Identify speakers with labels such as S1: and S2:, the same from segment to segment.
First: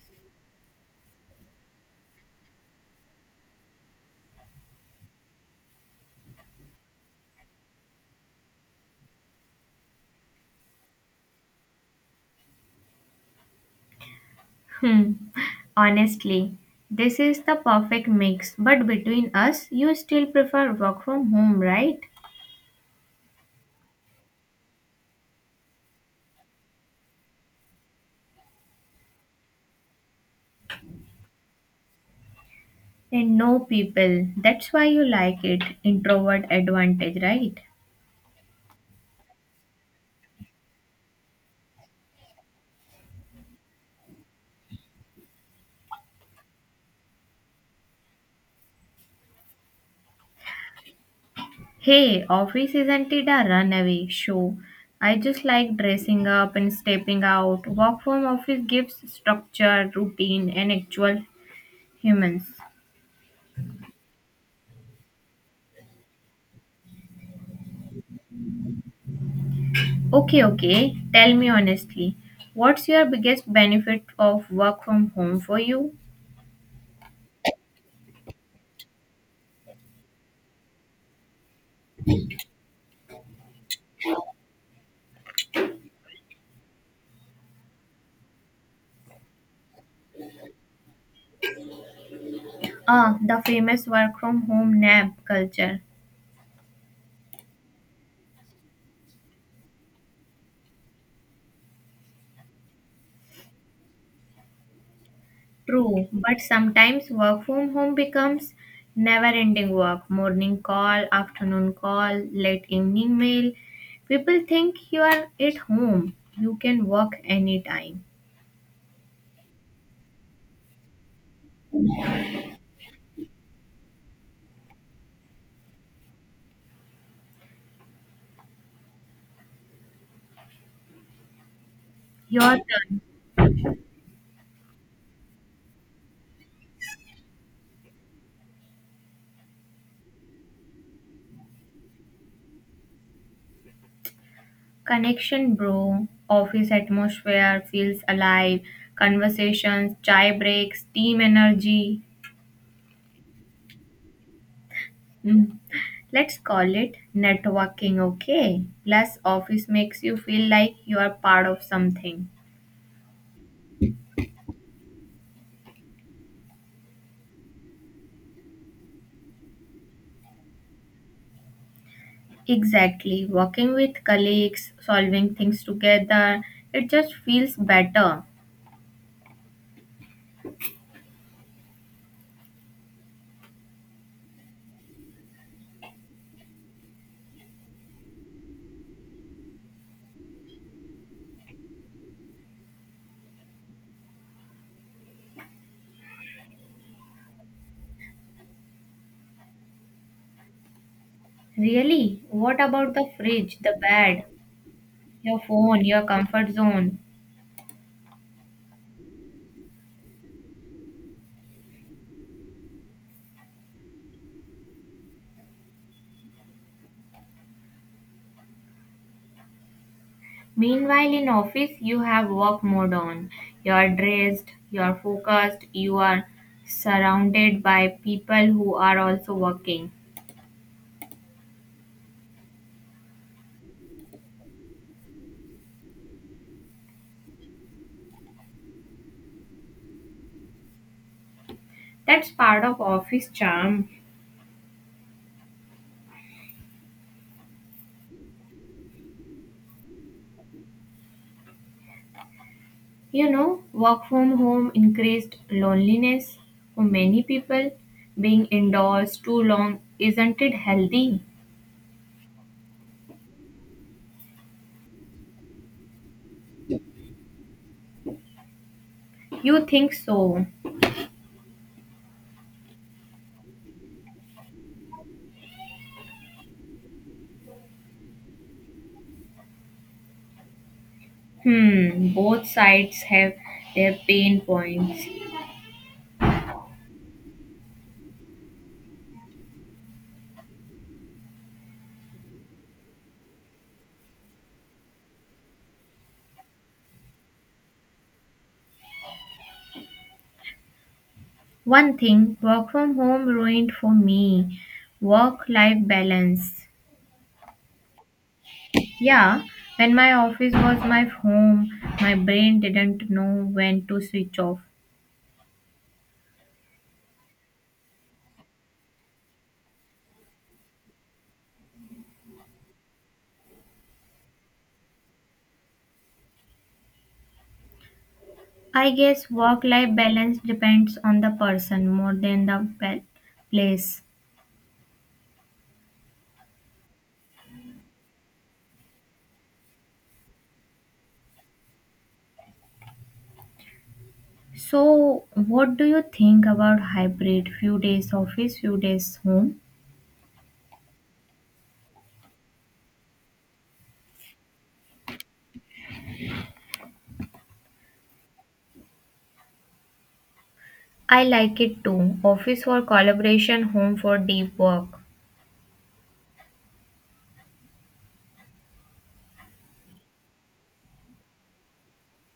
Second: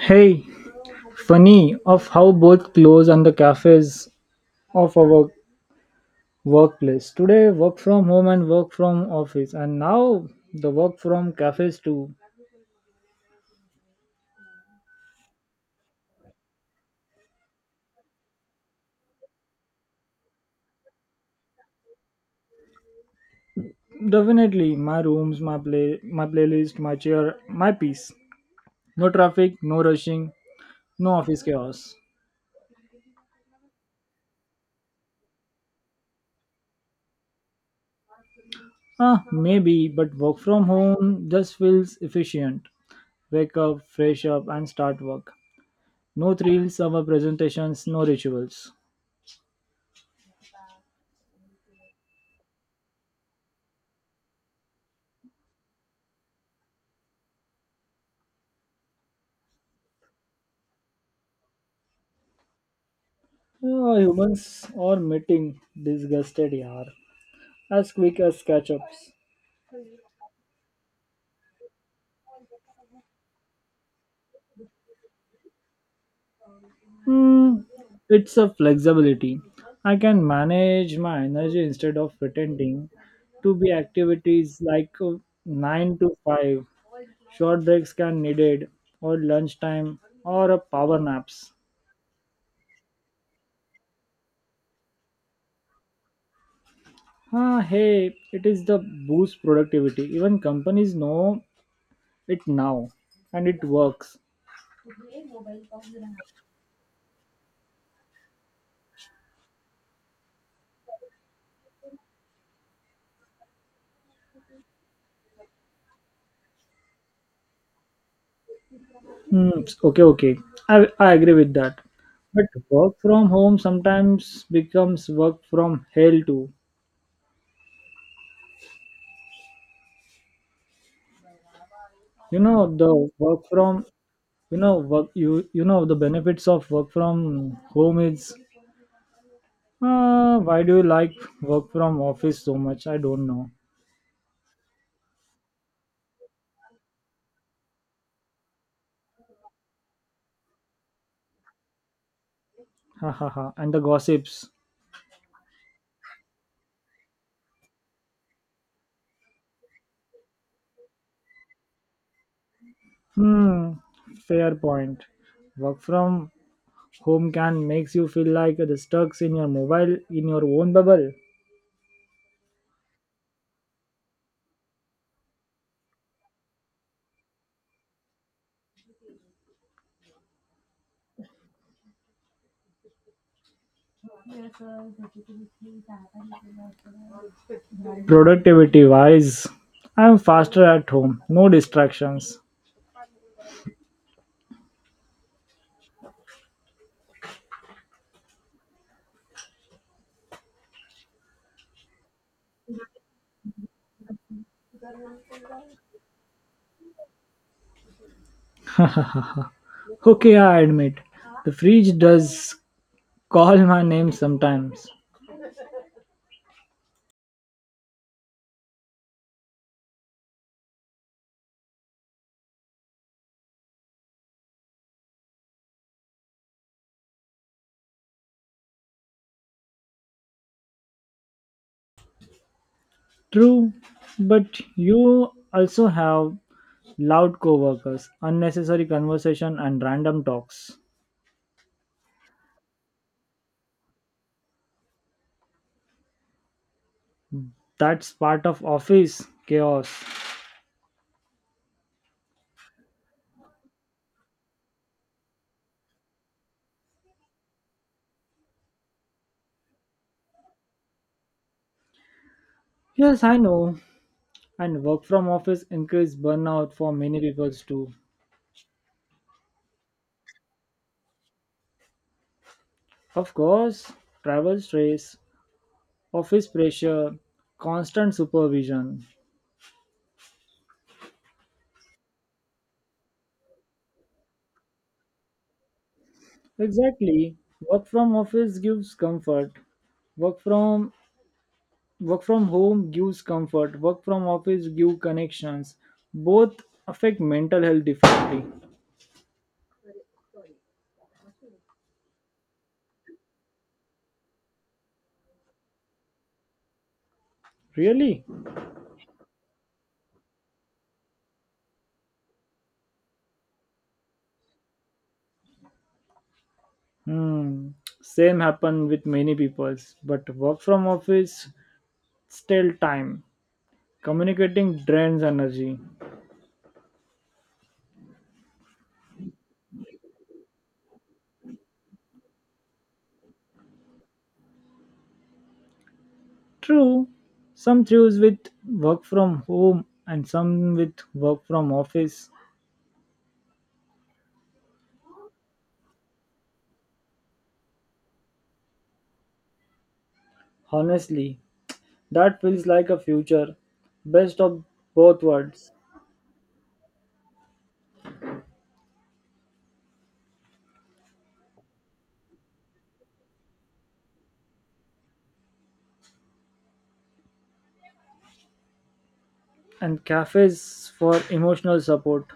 S1: Hey, funny of how both close and the cafes of our workplace. Today, work from home and work from office, and now the work from cafes too.
S2: Hmm. Honestly, this is the perfect mix. But between us, you still prefer work from home, right?
S1: Definitely, my rooms, my play, my playlist, my chair, my peace. No traffic, no rushing, no office chaos.
S2: And no people. That's why you like it. Introvert advantage, right?
S1: Ah, maybe, but work from home just feels efficient. Wake up, fresh up, and start work. No thrills, our presentations, no rituals.
S2: Hey, office isn't it a runaway show? I just like dressing up and stepping out. Work from office gives structure, routine, and actual humans.
S1: Ah, humans are meeting disgusted yaar as quick as catch-ups.
S2: Okay, okay. Tell me honestly, what's your biggest benefit of work from home for you?
S1: Hmm, it's a flexibility. I can manage my energy instead of pretending to be activities like 9 to 5. Short breaks can needed or lunchtime or a power naps.
S2: Ah, the famous work from home nap culture.
S1: Ah, hey, it is the boost productivity. Even companies know it now and it works.
S2: True, but sometimes work from home becomes never ending work. Morning call, afternoon call, late evening mail. People think you are at home. You can work anytime.
S1: Hmm. Okay, okay. I agree with that. But work from home sometimes becomes work from hell too. You
S2: Your
S1: know
S2: turn.
S1: the work from you know work you you know the benefits of work from home is, why do you like work from office so much? I don't know.
S2: Connection, bro. Office atmosphere feels alive. Conversations, chai breaks, team energy.
S1: Ha ha ha. And the gossips.
S2: Mm. Let's call it networking, okay? Plus, office makes you feel like you are part of something.
S1: Hmm. Fair point. Work from home can makes you feel like the stuck in your mobile in your own bubble.
S2: Exactly. Working with colleagues, solving things together, it just feels better.
S1: Productivity wise, I'm faster at home, no distractions.
S2: Really? What about the fridge, the bed, your phone, your comfort zone?
S1: Okay, I admit, the fridge does call my name sometimes.
S2: Meanwhile, in office, you have work mode on. You are dressed, you are focused, you are surrounded by people who are also working.
S1: True, but you also have loud coworkers, unnecessary conversation and random talks.
S2: That's part of office charm.
S1: That's part of office chaos.
S2: Work from home increased loneliness for many people. Being indoors too long isn't it healthy?
S1: Yes, I know. And work from office increase burnout for many people too.
S2: You think so?
S1: Of course, travel stress, office pressure, constant supervision.
S2: Hmm, both sides have their pain points.
S1: Exactly. Work from office gives comfort. Work from work from home gives comfort. Work from office give connections. Both affect mental health differently.
S2: One thing work from home ruined for me work life balance.
S1: Really?
S2: Yeah, when my office was my home, my brain didn't know when to switch off.
S1: Hmm. Same happen with many peoples. But work from office still time. Communicating drains energy.
S2: I guess work life balance depends on the person more than the place.
S1: True. Some choose with work from home and some with work from office.
S2: So, what do you think about hybrid? Few days office, few days home?
S1: Honestly, that feels like a future, best of both worlds,
S2: I like it too. Office for collaboration, home for deep work.
S1: and cafes for emotional support.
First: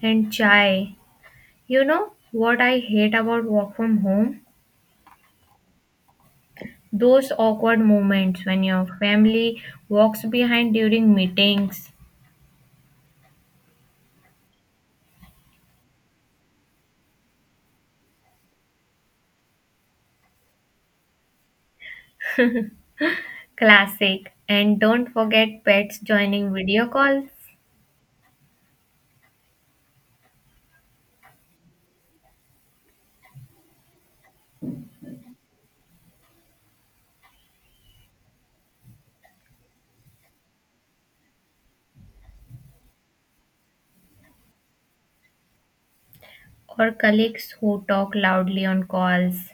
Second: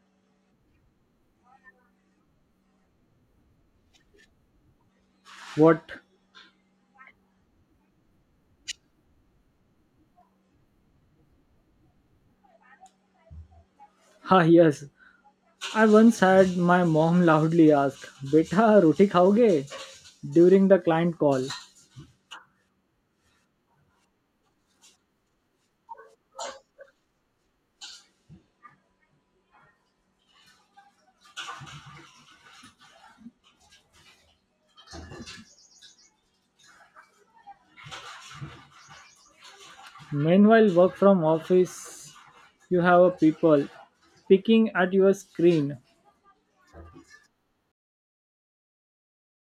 S2: And chai. You know what I hate about work from home?
S1: What?
S2: Those awkward moments when your family walks behind during meetings.
S1: Ah, yes. I once had my mom loudly ask, Beta, roti khaoge? During the client call.
S2: Classic. And don't forget pets joining video calls.
S1: Meanwhile, work from office, you have a people picking at your screen
S2: Or colleagues who talk loudly on calls,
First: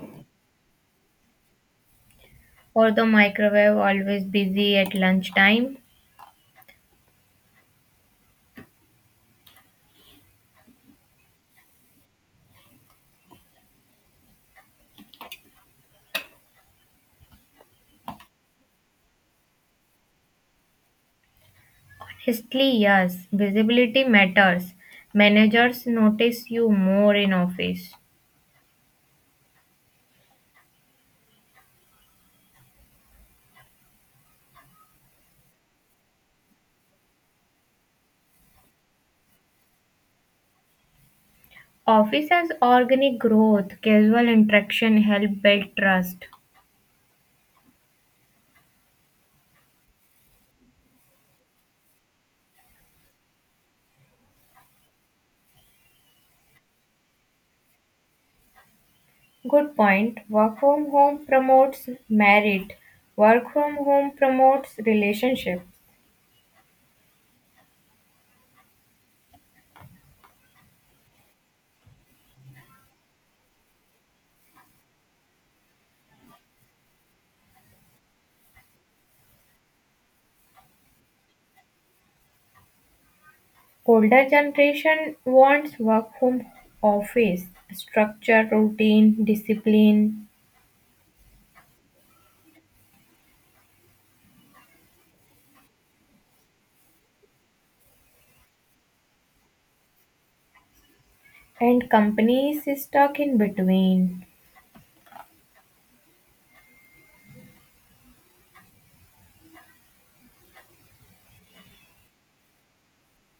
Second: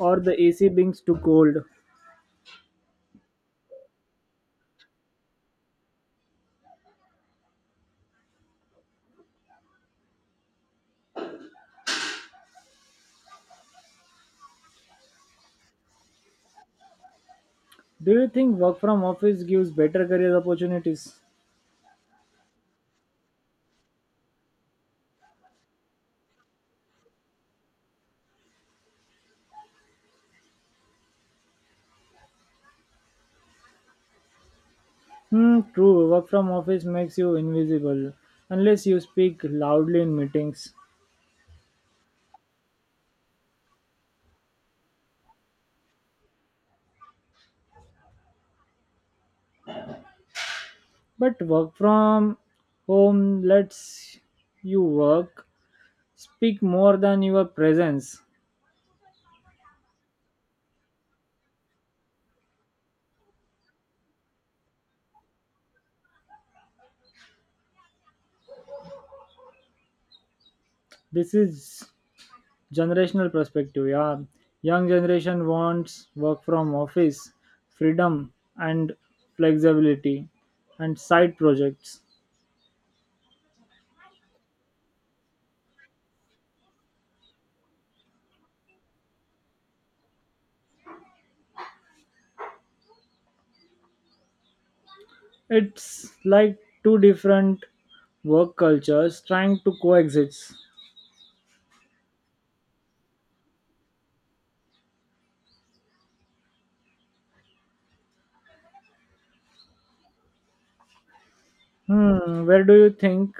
S1: or the AC being too cold.
S2: or the microwave always busy at lunchtime?
S1: Do you think work from office gives better career opportunities?
S2: Honestly, yes, visibility matters. Managers notice you more in office.
S1: Hmm, true. Work from office makes you invisible unless you speak loudly in meetings.
S2: Office has organic growth, casual interaction help build trust.
S1: But work from home lets you work, speak more than your presence.
S2: Good point. Work from home promotes merit. Work from home promotes relationship.
S1: This is generational perspective. Yeah, young generation wants work from office, freedom and flexibility, and side projects.
S2: Older generation wants work from office, structure, routine, discipline,
S1: It's like two different work cultures trying to coexist.
S2: and companies stuck in between.
S1: Hmm, where do you think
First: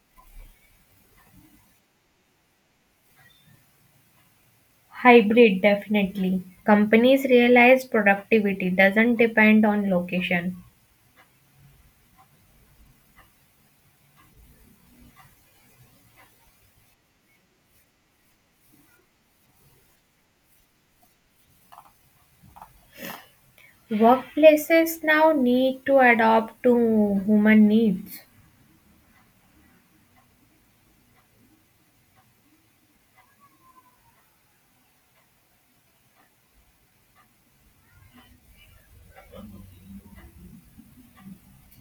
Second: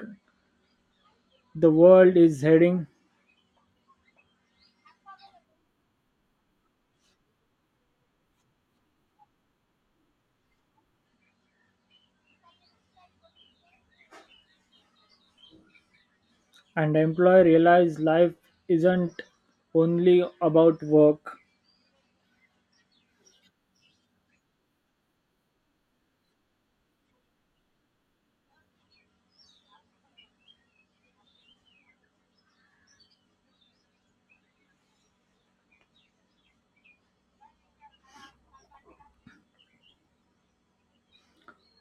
S1: the world is heading?
S2: Hybrid, definitely. Companies realize productivity doesn't depend on location.
S1: And employee realize life isn't only about work.
S2: Workplaces now need to adapt to human needs.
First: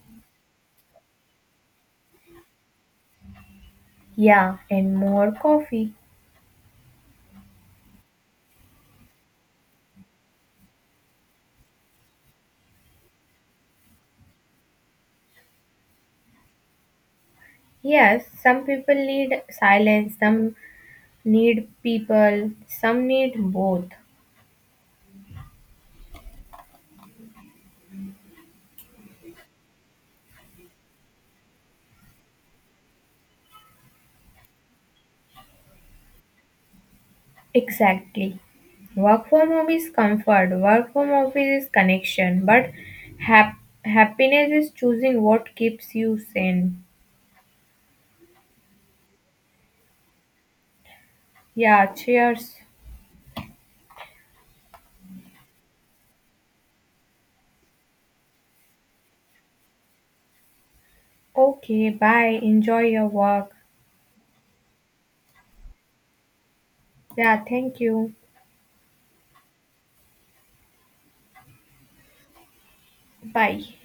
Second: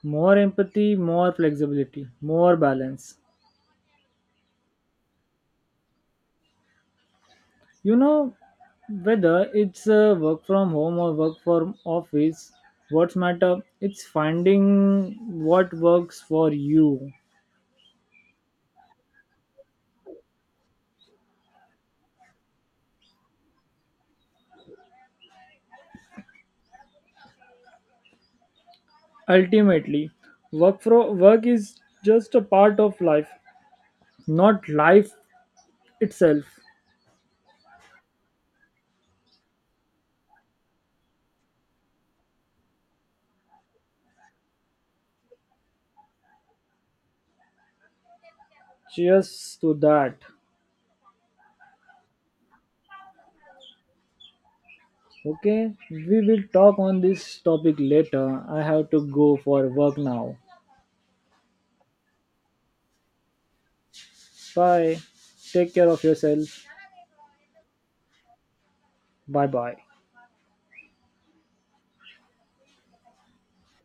S1: More empathy, more flexibility, more balance.
S2: Yeah, and more coffee.
S1: You know, whether it's work from home or work from office, what's matter? It's finding what works for you.
S2: Yes, some people need silence, some need people, some need both.
S1: Ultimately, work for work is just a part of life, not life itself.
S2: Exactly. Work from home is comfort, work from office is connection, but hap- happiness is choosing what keeps you sane.
S1: Cheers to that.
S2: Yeah, cheers.
S1: Okay, we will talk on this topic later. I have to go for work now.
S2: Okay, bye. Enjoy your work.
S1: Bye. Take care of yourself.
S2: Yeah, thank you.
S1: Bye bye.
S2: Bye.